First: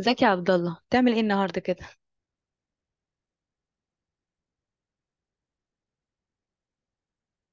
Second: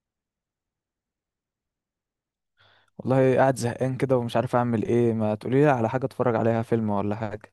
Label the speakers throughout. Speaker 1: ازيك يا عبد الله؟ بتعمل ايه النهارده كده؟
Speaker 2: والله قاعد زهقان كده ومش عارف اعمل ايه، ما تقولي لي على حاجه اتفرج عليها فيلم ولا حاجه؟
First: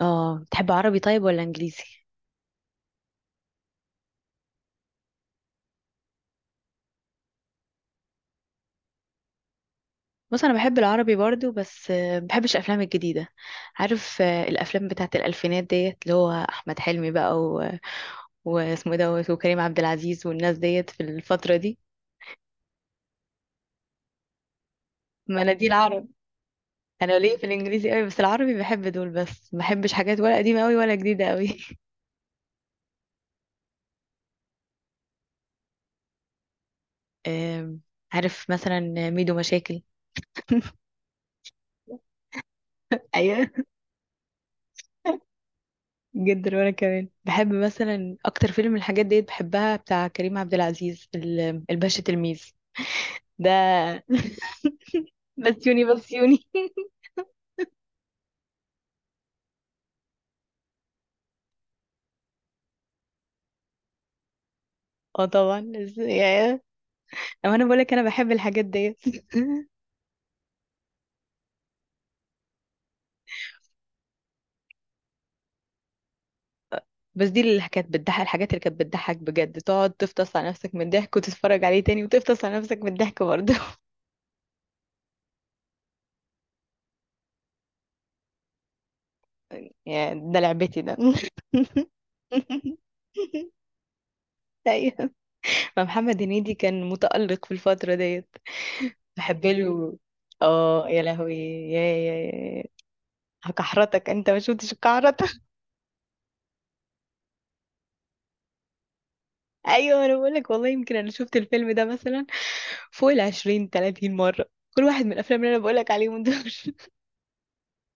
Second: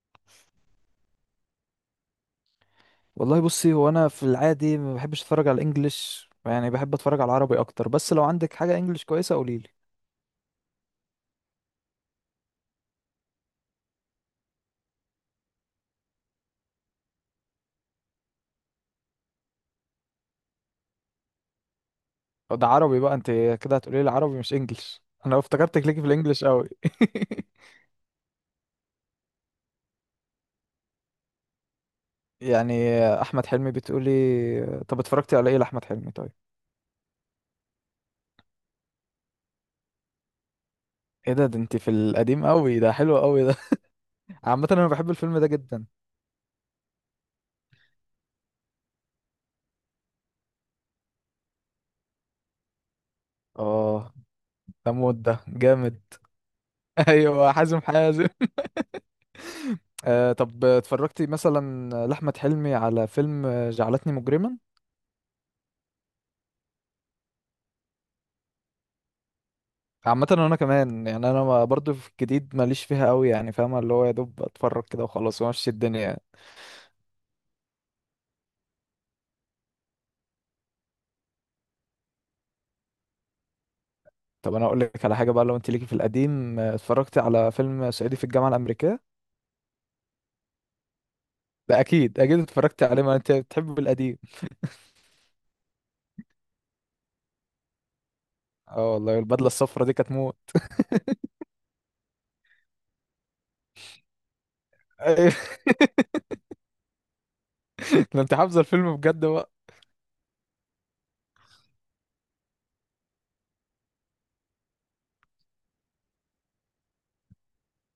Speaker 1: اه، بتحب عربي طيب ولا انجليزي؟
Speaker 2: والله بصي، هو انا في العادي ما بحبش اتفرج على الانجليش، يعني بحب اتفرج على العربي اكتر، بس لو عندك حاجه انجليش كويسه قولي لي.
Speaker 1: بص، انا بحب العربي برضو بس بحبش الافلام الجديده. عارف، الافلام بتاعت الالفينات ديت، اللي هو احمد حلمي بقى واسمه دوت، وكريم عبد العزيز، والناس ديت في الفتره دي.
Speaker 2: ده عربي بقى انت؟ كده هتقولي لي عربي مش انجليش؟ انا
Speaker 1: ما انا دي
Speaker 2: افتكرتك ليكي في
Speaker 1: العرب.
Speaker 2: الانجليش قوي.
Speaker 1: انا ليه في الانجليزي قوي، بس العربي بحب دول بس، ما بحبش حاجات ولا قديمه قوي ولا جديده قوي.
Speaker 2: يعني احمد حلمي بتقولي؟ طب اتفرجتي على ايه لاحمد حلمي طيب؟
Speaker 1: آم، عارف مثلا ميدو مشاكل.
Speaker 2: ايه ده؟ ده انت في القديم قوي. ده حلو قوي
Speaker 1: ايوه،
Speaker 2: ده. عامه انا بحب الفيلم ده جدا.
Speaker 1: جدا. وانا كمان بحب مثلا اكتر فيلم الحاجات ديت بحبها بتاع كريم عبد العزيز، الباشا تلميذ ده.
Speaker 2: اه، ده مود ده.
Speaker 1: بسيوني
Speaker 2: جامد.
Speaker 1: بسيوني.
Speaker 2: ايوه، حازم حازم. طب اتفرجتي مثلا لأحمد حلمي على فيلم جعلتني مجرما؟
Speaker 1: اه طبعا، اما انا بقولك انا بحب الحاجات ديت.
Speaker 2: عامة انا كمان يعني، انا برضو في الجديد ماليش فيها قوي، يعني فاهمة اللي هو يا دوب اتفرج كده وخلاص وامشي الدنيا يعني.
Speaker 1: بس دي اللي كانت بتضحك، الحاجات اللي كانت بتضحك بجد، تقعد تفطس على نفسك من الضحك، وتتفرج عليه تاني وتفطس على نفسك من الضحك برضه.
Speaker 2: طب انا اقول لك على حاجة بقى، لو انت ليكي في القديم، اتفرجتي على فيلم صعيدي في الجامعة الأمريكية؟
Speaker 1: يا ده لعبتي ده.
Speaker 2: ده اكيد اكيد اتفرجتي عليه، ما انت بتحب القديم.
Speaker 1: ايوه، ما محمد هنيدي كان متألق في الفترة ديت.
Speaker 2: اه والله،
Speaker 1: بحب
Speaker 2: البدلة الصفرا دي
Speaker 1: له.
Speaker 2: كانت موت.
Speaker 1: اه يا لهوي، يا يا يا هكحرتك، انت ما شفتش الكحرتة.
Speaker 2: أيوة. ده انت حافظة الفيلم بجد بقى.
Speaker 1: ايوه، انا بقولك والله، يمكن انا شفت الفيلم ده مثلا فوق 20-30 مرة، كل واحد من الافلام اللي انا بقولك عليهم دول.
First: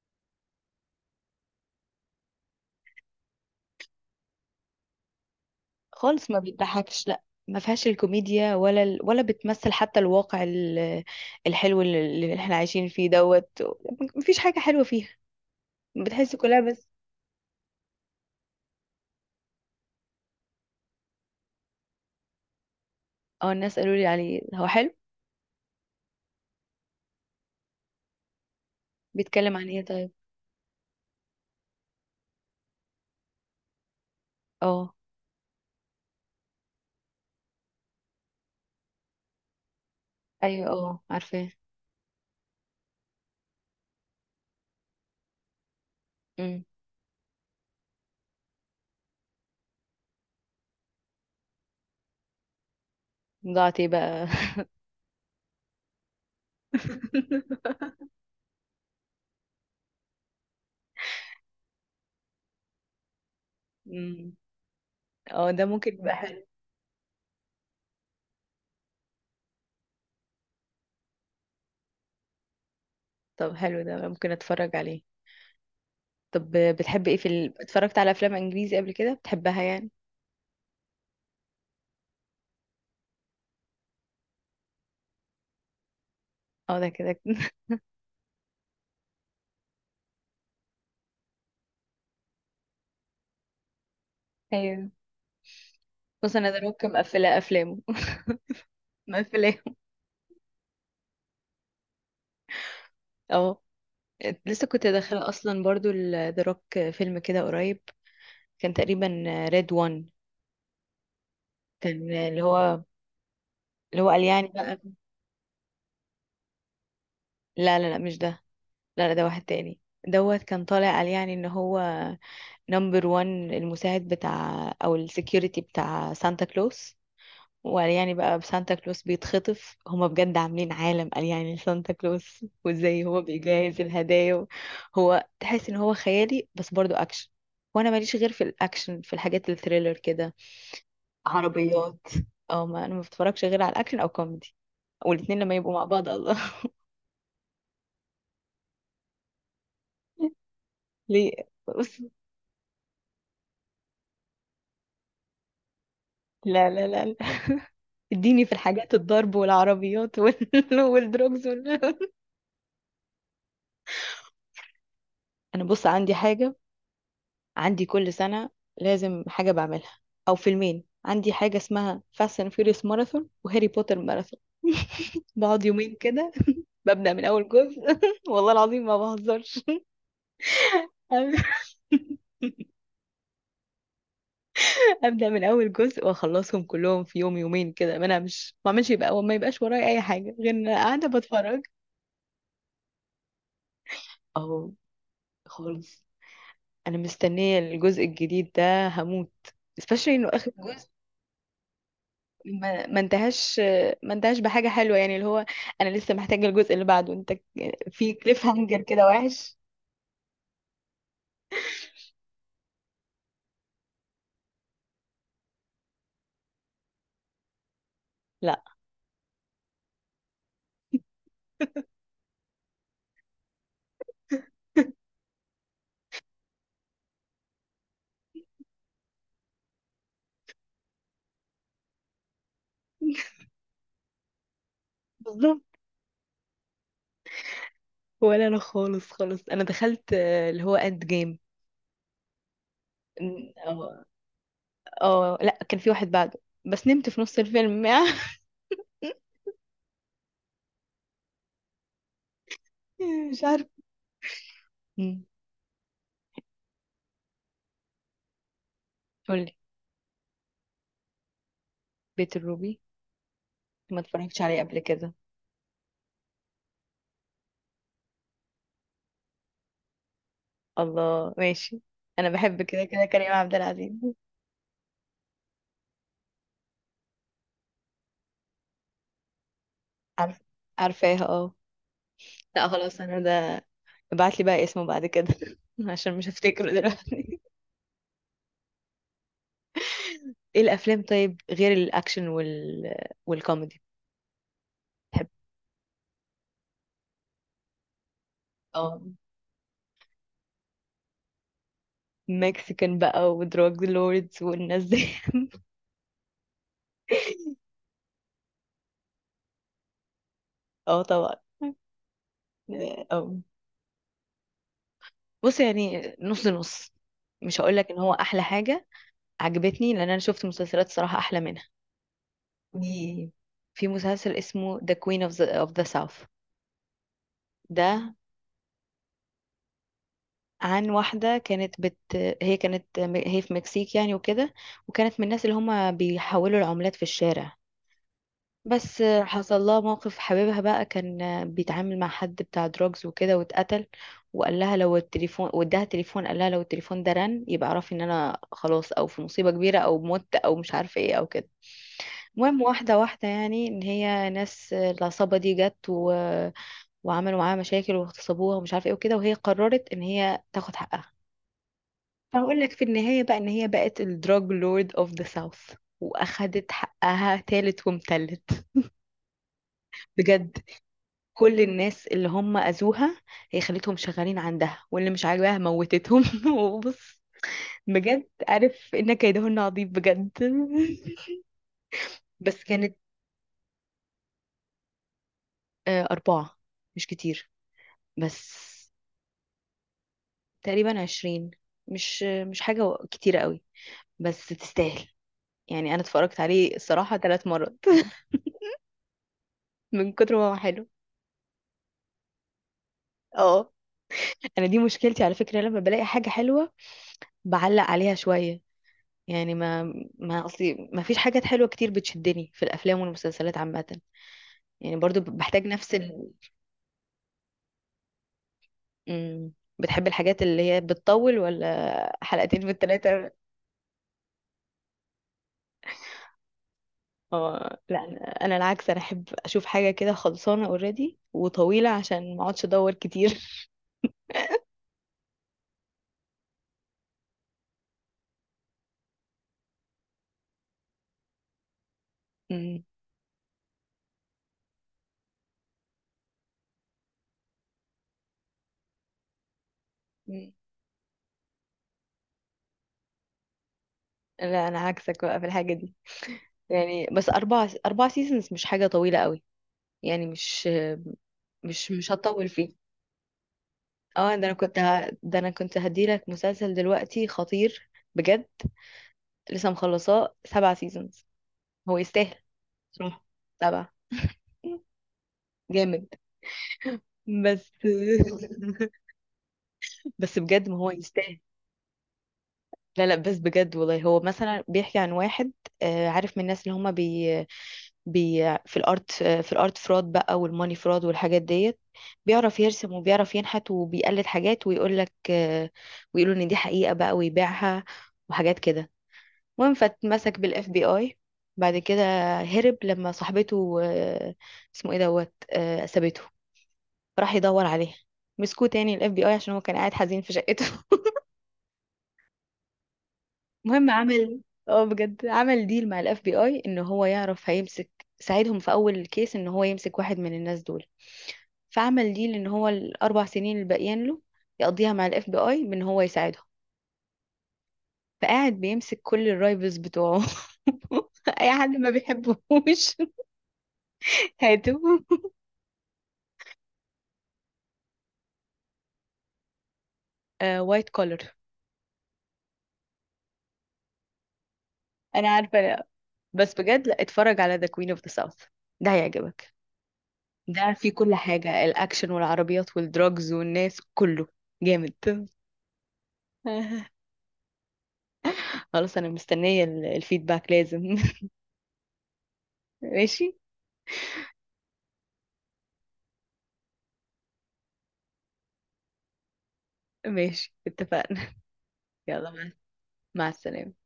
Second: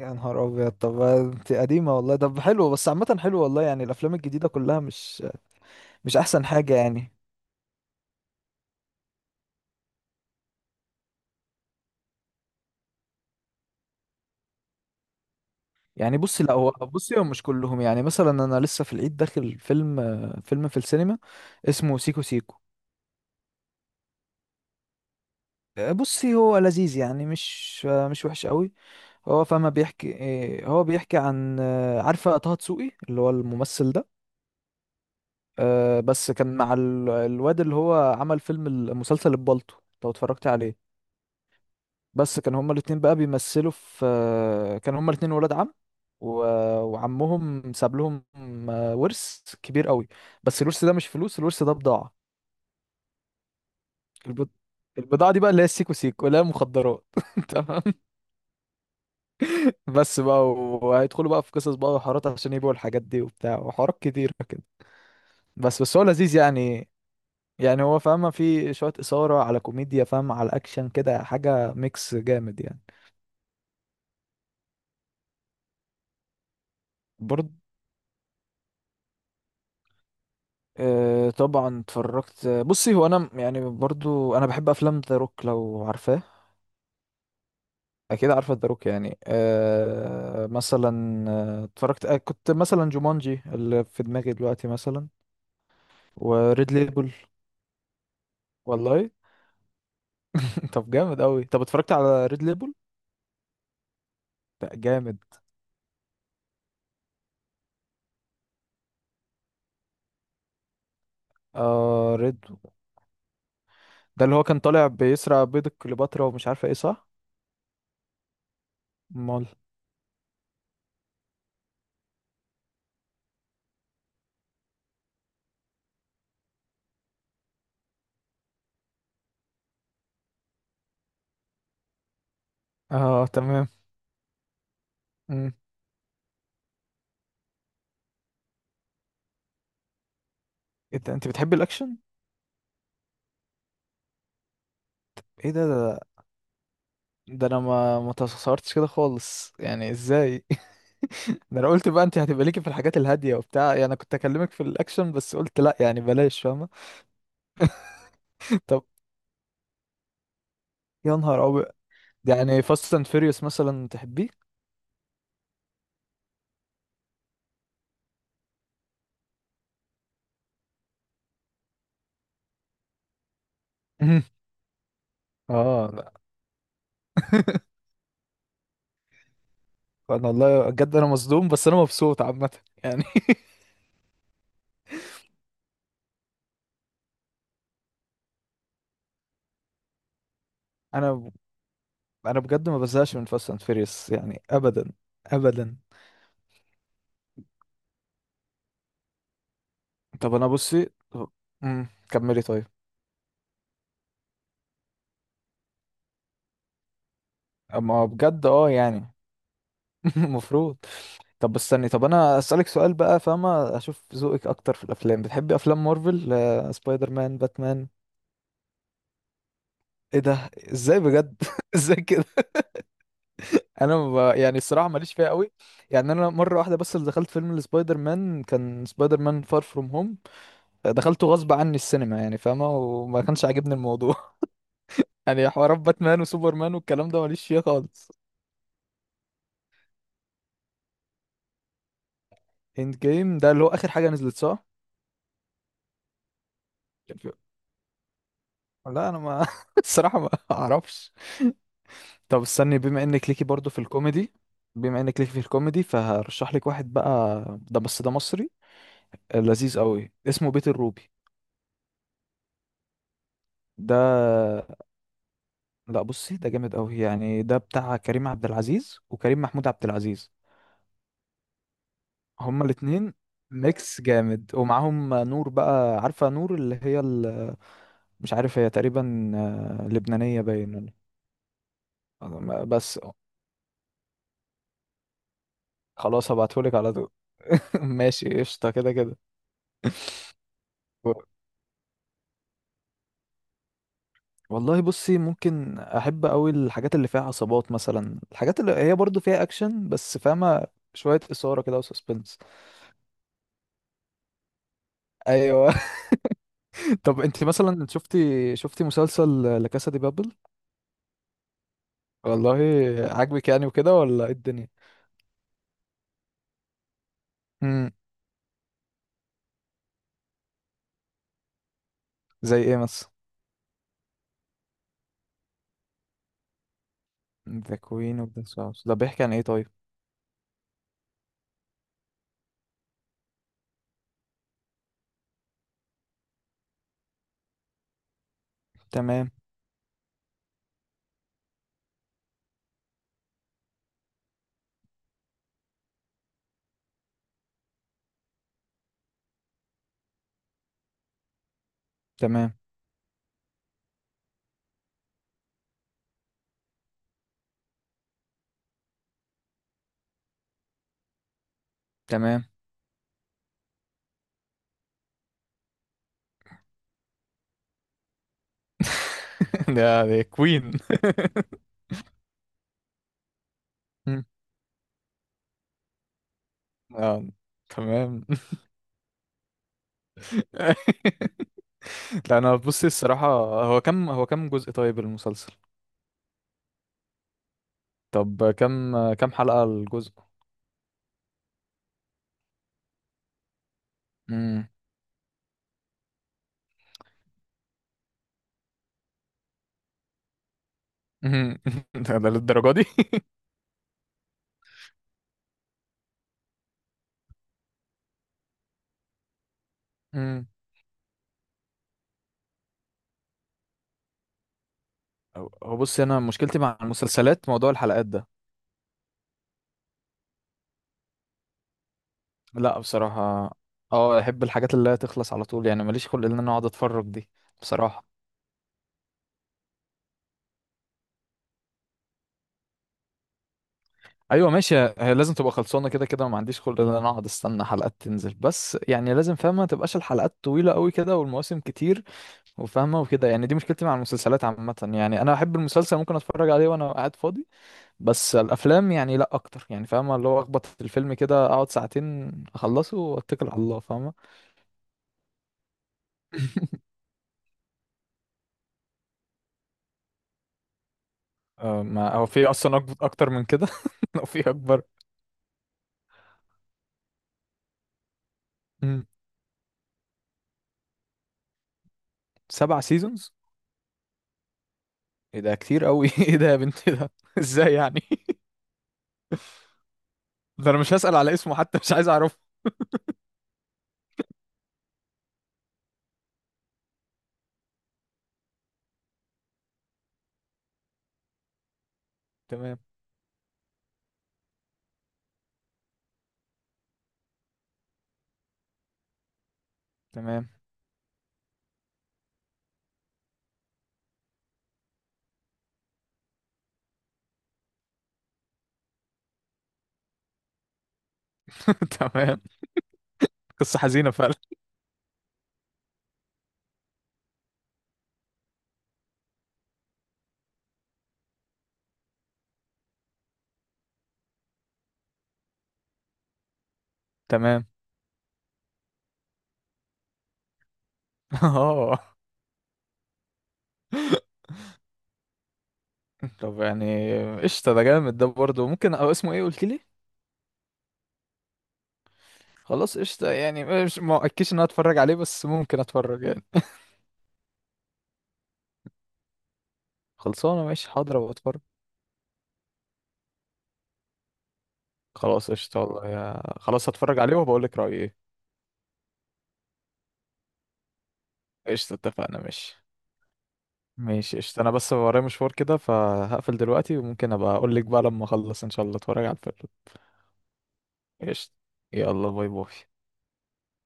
Speaker 2: يا نهار ابيض، طب انت قديمه والله. طب حلو، بس عامه حلو والله. يعني الافلام الجديده كلها مش مش
Speaker 1: خالص ما
Speaker 2: احسن حاجة
Speaker 1: بيضحكش،
Speaker 2: يعني.
Speaker 1: لا ما فيهاش الكوميديا ولا ولا بتمثل حتى الواقع الحلو اللي احنا عايشين فيه دوت. مفيش حاجة حلوة فيها،
Speaker 2: يعني
Speaker 1: بتحس
Speaker 2: بصي، لا
Speaker 1: كلها
Speaker 2: هو
Speaker 1: بس.
Speaker 2: بصي هم مش كلهم، يعني مثلا انا لسه في العيد داخل فيلم، فيلم في السينما اسمه سيكو سيكو.
Speaker 1: اه، الناس قالوا لي عليه هو حلو.
Speaker 2: بصي هو لذيذ يعني، مش مش وحش قوي. هو
Speaker 1: بيتكلم عن
Speaker 2: فما
Speaker 1: ايه طيب؟
Speaker 2: بيحكي. هو بيحكي عن عارفة طه دسوقي اللي هو الممثل ده؟
Speaker 1: اه،
Speaker 2: بس كان مع الواد اللي هو عمل فيلم المسلسل البالطو، لو اتفرجت
Speaker 1: ايوه،
Speaker 2: عليه.
Speaker 1: اه، عارفاه.
Speaker 2: بس كان هما الاتنين بقى بيمثلوا في كان هما الاتنين ولاد عم و... وعمهم ساب لهم ورث كبير قوي. بس الورث ده مش فلوس، الورث ده بضاعة.
Speaker 1: ضاعت ايه بقى؟
Speaker 2: البض... البضاعة دي بقى، اللي هي السيكو سيكو، اللي هي مخدرات. تمام. بس بقى وهيدخلوا بقى في قصص بقى وحوارات عشان يبيعوا الحاجات دي وبتاع، وحوارات
Speaker 1: مم.
Speaker 2: كتيرة كده.
Speaker 1: اه، ده
Speaker 2: بس
Speaker 1: ممكن
Speaker 2: بس هو
Speaker 1: يبقى
Speaker 2: لذيذ
Speaker 1: حلو.
Speaker 2: يعني. يعني هو فاهمة في شوية إثارة على كوميديا، فاهمة على أكشن كده، حاجة ميكس جامد يعني.
Speaker 1: طب حلو، ده ممكن اتفرج عليه. طب بتحب ايه في
Speaker 2: برضه
Speaker 1: اتفرجت على افلام انجليزي قبل كده بتحبها يعني؟
Speaker 2: طبعا اتفرجت. بصي هو انا يعني برضو انا بحب افلام ذا روك، لو عارفاه.
Speaker 1: اه ده كده.
Speaker 2: اكيد عارفه ذا روك يعني. مثلا اتفرجت كنت مثلا جومانجي اللي في دماغي دلوقتي
Speaker 1: ايوه.
Speaker 2: مثلا،
Speaker 1: بص، انا ذا
Speaker 2: وريد
Speaker 1: روك
Speaker 2: ليبل.
Speaker 1: مقفله افلامه.
Speaker 2: والله.
Speaker 1: مقفلاه.
Speaker 2: طب جامد قوي. طب اتفرجت على ريد ليبل؟
Speaker 1: اه، لسه
Speaker 2: ده
Speaker 1: كنت
Speaker 2: جامد.
Speaker 1: داخله اصلا برضو ذا روك فيلم كده قريب، كان تقريبا ريد وان، كان
Speaker 2: اه، ريد.
Speaker 1: اللي هو قال
Speaker 2: ده اللي هو
Speaker 1: يعني
Speaker 2: كان
Speaker 1: بقى،
Speaker 2: طالع بيسرق بيض كليوباترا ومش عارفه ايه، صح؟
Speaker 1: لا لا لا مش ده. لا لا، ده واحد
Speaker 2: امال؟
Speaker 1: تاني. دوت كان طالع قال يعني ان هو نمبر 1، المساعد بتاع او السكيورتي بتاع سانتا كلوس. وقال يعني بقى سانتا كلوس بيتخطف، هما بجد عاملين عالم، قال يعني سانتا كلوس وازاي هو
Speaker 2: اه تمام.
Speaker 1: بيجهز الهدايا هو
Speaker 2: مم.
Speaker 1: تحس ان هو خيالي بس برضو اكشن. وانا ماليش غير في الاكشن، في الحاجات الثريلر كده،
Speaker 2: إيه ده، انت بتحبي الاكشن؟
Speaker 1: عربيات. او ما انا ما بتفرجش غير على الاكشن او كوميدي، والاتنين
Speaker 2: ايه
Speaker 1: لما
Speaker 2: ده
Speaker 1: يبقوا مع
Speaker 2: ده!
Speaker 1: بعض الله.
Speaker 2: ده انا ما تصورتش كده خالص، يعني ازاي؟
Speaker 1: ليه؟
Speaker 2: ده انا قلت
Speaker 1: بص،
Speaker 2: بقى انت هتبقى ليكي في الحاجات الهاديه وبتاع، يعني انا كنت اكلمك في الاكشن بس قلت لا، يعني بلاش فاهمه.
Speaker 1: لا لا لا لا. اديني في
Speaker 2: طب.
Speaker 1: الحاجات الضرب والعربيات
Speaker 2: يا
Speaker 1: والدروجز
Speaker 2: نهار ابيض! يعني فاست اند فيريوس مثلا تحبيه؟
Speaker 1: انا بص عندي حاجة، عندي كل سنة لازم حاجة بعملها أو فيلمين، عندي حاجة اسمها فاست اند فيوريوس ماراثون وهاري بوتر
Speaker 2: مهم.
Speaker 1: ماراثون. بقعد
Speaker 2: اه
Speaker 1: يومين
Speaker 2: لا.
Speaker 1: كده، ببدأ من أول جزء. والله العظيم ما بهزرش.
Speaker 2: انا والله بجد انا مصدوم، بس انا مبسوط عامه يعني.
Speaker 1: أبدأ من أول جزء وأخلصهم كلهم في يوم يومين كده، ما أنامش ما أعملش، يبقى ما يبقاش ورايا أي حاجة غير إن أنا قاعدة
Speaker 2: انا ب-
Speaker 1: بتفرج.
Speaker 2: انا بجد ما بزهقش من فاست اند فيريوس يعني،
Speaker 1: أهو.
Speaker 2: ابدا. ابدا.
Speaker 1: خالص. أنا مستنية الجزء الجديد ده، هموت especially إنه
Speaker 2: طب انا
Speaker 1: آخر جزء.
Speaker 2: بصي. مم، كملي طيب.
Speaker 1: ما انتهاش، ما انتهاش بحاجة حلوة يعني اللي هو، انا لسه محتاجة الجزء اللي بعده. انت
Speaker 2: اما
Speaker 1: في كليف
Speaker 2: بجد، اه
Speaker 1: هانجر كده
Speaker 2: يعني.
Speaker 1: وحش.
Speaker 2: المفروض. طب بس استني، طب انا اسالك سؤال بقى فاهمه، اشوف ذوقك اكتر في الافلام. بتحبي افلام مارفل، سبايدر مان، باتمان؟
Speaker 1: لا.
Speaker 2: ايه ده، ازاي بجد؟ ازاي كده؟ انا يعني الصراحه ماليش فيها قوي يعني. انا مره واحده بس اللي دخلت فيلم لسبايدر مان كان سبايدر مان فار فروم هوم. دخلته غصب عني السينما يعني فاهمه، وما كانش عاجبني الموضوع. يعني
Speaker 1: بالظبط.
Speaker 2: حوارات باتمان وسوبرمان والكلام ده ماليش فيها خالص.
Speaker 1: ولا انا خالص خالص، انا دخلت اللي هو اند جيم.
Speaker 2: اند جيم ده اللي هو اخر
Speaker 1: اه،
Speaker 2: حاجه نزلت، صح؟
Speaker 1: لا كان في واحد بعده، بس نمت
Speaker 2: كان
Speaker 1: في
Speaker 2: في-
Speaker 1: نص الفيلم.
Speaker 2: لا، انا ما الصراحه ما اعرفش. طب استني، بما انك
Speaker 1: مش
Speaker 2: ليكي
Speaker 1: عارفه.
Speaker 2: برضو في الكوميدي، بما انك
Speaker 1: مم.
Speaker 2: ليكي في الكوميدي فهرشح لك واحد بقى. ده بس ده مصري،
Speaker 1: قولي.
Speaker 2: لذيذ قوي، اسمه بيت الروبي.
Speaker 1: بيت الروبي.
Speaker 2: ده.
Speaker 1: ما اتفرجتش عليه قبل كده.
Speaker 2: لا بصي، ده جامد قوي يعني. ده بتاع كريم عبد العزيز وكريم محمود عبد العزيز،
Speaker 1: الله، ماشي. انا بحب
Speaker 2: هما
Speaker 1: كده كده
Speaker 2: الاتنين،
Speaker 1: كريم عبد العزيز.
Speaker 2: ميكس جامد. ومعاهم نور بقى. عارفة نور اللي هي مش عارف، هي تقريبا
Speaker 1: عارف،
Speaker 2: لبنانية باين.
Speaker 1: عارفاها اه. لا
Speaker 2: بس.
Speaker 1: خلاص، انا ده. ابعت لي بقى اسمه بعد كده عشان مش
Speaker 2: خلاص
Speaker 1: هفتكره
Speaker 2: هبعتهولك على طول.
Speaker 1: دلوقتي.
Speaker 2: ماشي قشطة كده كده.
Speaker 1: ايه الافلام طيب غير الاكشن والكوميدي؟
Speaker 2: والله بصي،
Speaker 1: بحب.
Speaker 2: ممكن احب قوي الحاجات اللي فيها عصابات مثلا، الحاجات اللي هي
Speaker 1: اه،
Speaker 2: برضو فيها اكشن بس، فاهمه، شويه اثاره كده وسسبنس.
Speaker 1: مكسيكان بقى ودراج لوردز والناس دي.
Speaker 2: ايوه. طب انت مثلا شفتي مسلسل لا كاسا دي بابل؟
Speaker 1: اه طبعا،
Speaker 2: والله.
Speaker 1: اه.
Speaker 2: عاجبك يعني وكده ولا ايه الدنيا؟
Speaker 1: بص، يعني نص نص. مش هقول لك
Speaker 2: امم.
Speaker 1: ان هو احلى حاجه، عجبتني لان انا شفت مسلسلات صراحه احلى منها.
Speaker 2: زي ايه مثلا؟
Speaker 1: في في مسلسل اسمه The Queen of the South.
Speaker 2: ذا
Speaker 1: ده
Speaker 2: كوين اوف ذا ساوث ده بيحكي عن ايه طيب؟
Speaker 1: عن واحدة كانت هي في مكسيك يعني وكده، وكانت من الناس اللي هما بيحولوا العملات في الشارع. بس
Speaker 2: تمام.
Speaker 1: حصل لها موقف، حبيبها بقى كان بيتعامل مع حد بتاع دروجز وكده واتقتل. وقال لها لو التليفون، واداها تليفون، قال لها لو التليفون ده رن يبقى اعرفي ان انا خلاص، او في مصيبة كبيرة، او مت، او مش عارفة ايه او كده.
Speaker 2: تمام.
Speaker 1: المهم، واحدة واحدة يعني، ان هي ناس العصابة دي جت وعملوا معاها مشاكل واغتصبوها ومش عارفة ايه وكده، وهي قررت ان هي تاخد حقها.
Speaker 2: تمام.
Speaker 1: هقول لك في النهاية بقى، إن هي بقت الدراج لورد أوف ذا ساوث، وأخدت حقها تالت ومتلت.
Speaker 2: ده
Speaker 1: بجد،
Speaker 2: كوين.
Speaker 1: كل الناس اللي هم أذوها هي خلتهم
Speaker 2: مم.
Speaker 1: شغالين عندها، واللي مش عاجباها موتتهم. وبص،
Speaker 2: اه تمام.
Speaker 1: بجد عارف إن كيدهن عظيم بجد.
Speaker 2: لا، انا
Speaker 1: بس
Speaker 2: بصي
Speaker 1: كانت
Speaker 2: الصراحه. هو كم جزء طيب المسلسل؟
Speaker 1: 4، مش كتير.
Speaker 2: طب
Speaker 1: بس
Speaker 2: كم حلقة الجزء؟
Speaker 1: تقريبا 20، مش حاجة كتيرة قوي، بس
Speaker 2: امم.
Speaker 1: تستاهل. يعني أنا اتفرجت عليه الصراحة 3 مرات من كتر ما هو حلو.
Speaker 2: ده للدرجة دي؟
Speaker 1: اه، انا دي مشكلتي على فكره، لما بلاقي حاجه حلوه بعلق عليها شويه، يعني ما
Speaker 2: امم.
Speaker 1: اصلي ما فيش حاجات حلوه كتير بتشدني في الافلام والمسلسلات عامه، يعني برضو بحتاج
Speaker 2: هو
Speaker 1: نفس
Speaker 2: بص، انا مشكلتي مع المسلسلات موضوع الحلقات ده.
Speaker 1: مم. بتحب الحاجات اللي هي بتطول ولا حلقتين
Speaker 2: لا
Speaker 1: بالثلاثه؟
Speaker 2: بصراحة، اه، احب الحاجات اللي هي تخلص على طول يعني. ماليش خلق ان انا اقعد اتفرج دي،
Speaker 1: اه لا،
Speaker 2: بصراحة.
Speaker 1: انا. أنا العكس، انا احب اشوف حاجه كده خلصانه اوريدي وطويله عشان ما اقعدش ادور كتير.
Speaker 2: ايوه ماشي، هي لازم تبقى خلصانة كده كده. ما عنديش خلق ان انا اقعد استنى حلقات تنزل. بس يعني لازم فاهمة، ما تبقاش الحلقات طويلة قوي كده والمواسم كتير
Speaker 1: مم.
Speaker 2: وفاهمة وكده يعني. دي مشكلتي مع المسلسلات عامة يعني. انا احب المسلسل ممكن اتفرج عليه وانا قاعد فاضي. بس الافلام يعني لا اكتر، يعني فاهمه اللي هو
Speaker 1: مم.
Speaker 2: اخبط في الفيلم كده، اقعد ساعتين اخلصه واتكل على الله، فاهمه.
Speaker 1: لا، انا عكسك بقى في الحاجه دي، يعني بس اربع سيزونز مش حاجه طويله قوي، يعني مش
Speaker 2: آه،
Speaker 1: مش مش
Speaker 2: ما هو في
Speaker 1: هتطول فيه.
Speaker 2: اصلا اكتر من كده. لو
Speaker 1: اه
Speaker 2: في
Speaker 1: ده انا كنت
Speaker 2: اكبر.
Speaker 1: ده انا كنت هديلك مسلسل دلوقتي خطير بجد،
Speaker 2: مم.
Speaker 1: لسه مخلصاه 7 سيزونز. هو يستاهل،
Speaker 2: سبع
Speaker 1: صح،
Speaker 2: سيزونز
Speaker 1: 7.
Speaker 2: ايه ده كتير
Speaker 1: جامد
Speaker 2: قوي! ايه ده يا بنت ده!
Speaker 1: بس.
Speaker 2: ازاي يعني؟
Speaker 1: بس بجد،
Speaker 2: ده
Speaker 1: ما
Speaker 2: انا
Speaker 1: هو
Speaker 2: مش هسأل على
Speaker 1: يستاهل.
Speaker 2: اسمه حتى، مش عايز اعرفه.
Speaker 1: لا لا، بس بجد والله، هو مثلا بيحكي عن واحد، عارف، من الناس اللي هما بي في الارت فراد بقى، والماني فراد والحاجات ديت. بيعرف
Speaker 2: تمام.
Speaker 1: يرسم وبيعرف ينحت وبيقلد حاجات، ويقول لك ويقولوا ان دي حقيقة بقى، ويبيعها، وحاجات كده. المهم، فاتمسك
Speaker 2: تمام.
Speaker 1: بالاف بي اي. بعد كده هرب لما صاحبته، اسمه ايه دوت، سابته، راح يدور عليها، مسكوه تاني الاف بي اي عشان هو كان قاعد حزين في شقته.
Speaker 2: تمام. قصة
Speaker 1: المهم،
Speaker 2: حزينة فعلا.
Speaker 1: عمل اه بجد، عمل ديل مع الاف بي اي ان هو يعرف هيمسك، ساعدهم في اول كيس ان هو يمسك واحد من الناس دول، فعمل ديل ان هو ال4 سنين اللي باقيين له يقضيها مع الاف بي اي بان هو يساعدهم.
Speaker 2: تمام.
Speaker 1: فقاعد بيمسك كل الرايفلز بتوعه. اي حد ما
Speaker 2: اه،
Speaker 1: بيحبهوش هاتوا.
Speaker 2: طب يعني قشطة، ده جامد، ده برضه ممكن. او اسمه ايه قلت لي؟
Speaker 1: وايت كولر.
Speaker 2: خلاص قشطة يعني. مش ما اكدش ان انا اتفرج عليه،
Speaker 1: انا
Speaker 2: بس
Speaker 1: عارفه.
Speaker 2: ممكن
Speaker 1: لا.
Speaker 2: اتفرج يعني.
Speaker 1: بس بجد، لا اتفرج على ذا كوين اوف ذا ساوث، ده هيعجبك.
Speaker 2: خلصانة؟
Speaker 1: ده
Speaker 2: ماشي،
Speaker 1: فيه كل
Speaker 2: حاضر أبقى أتفرج.
Speaker 1: حاجة، الأكشن والعربيات والدراجز والناس كله. جامد.
Speaker 2: خلاص قشطة والله يا خلاص، هتفرج عليه وبقول لك رأيي إيه.
Speaker 1: خلاص، أنا مستنية الفيدباك لازم.
Speaker 2: قشطة اتفقنا. ماشي.
Speaker 1: ماشي.
Speaker 2: ماشي قشطة. أنا بس ورايا مشوار كده فهقفل دلوقتي، وممكن أبقى أقول لك بقى لما أخلص إن شاء الله أتفرج على الفيلم.
Speaker 1: ماشي اتفقنا.
Speaker 2: قشطة. يلا،
Speaker 1: يلا،
Speaker 2: باي
Speaker 1: مع
Speaker 2: باي.
Speaker 1: مع السلامة.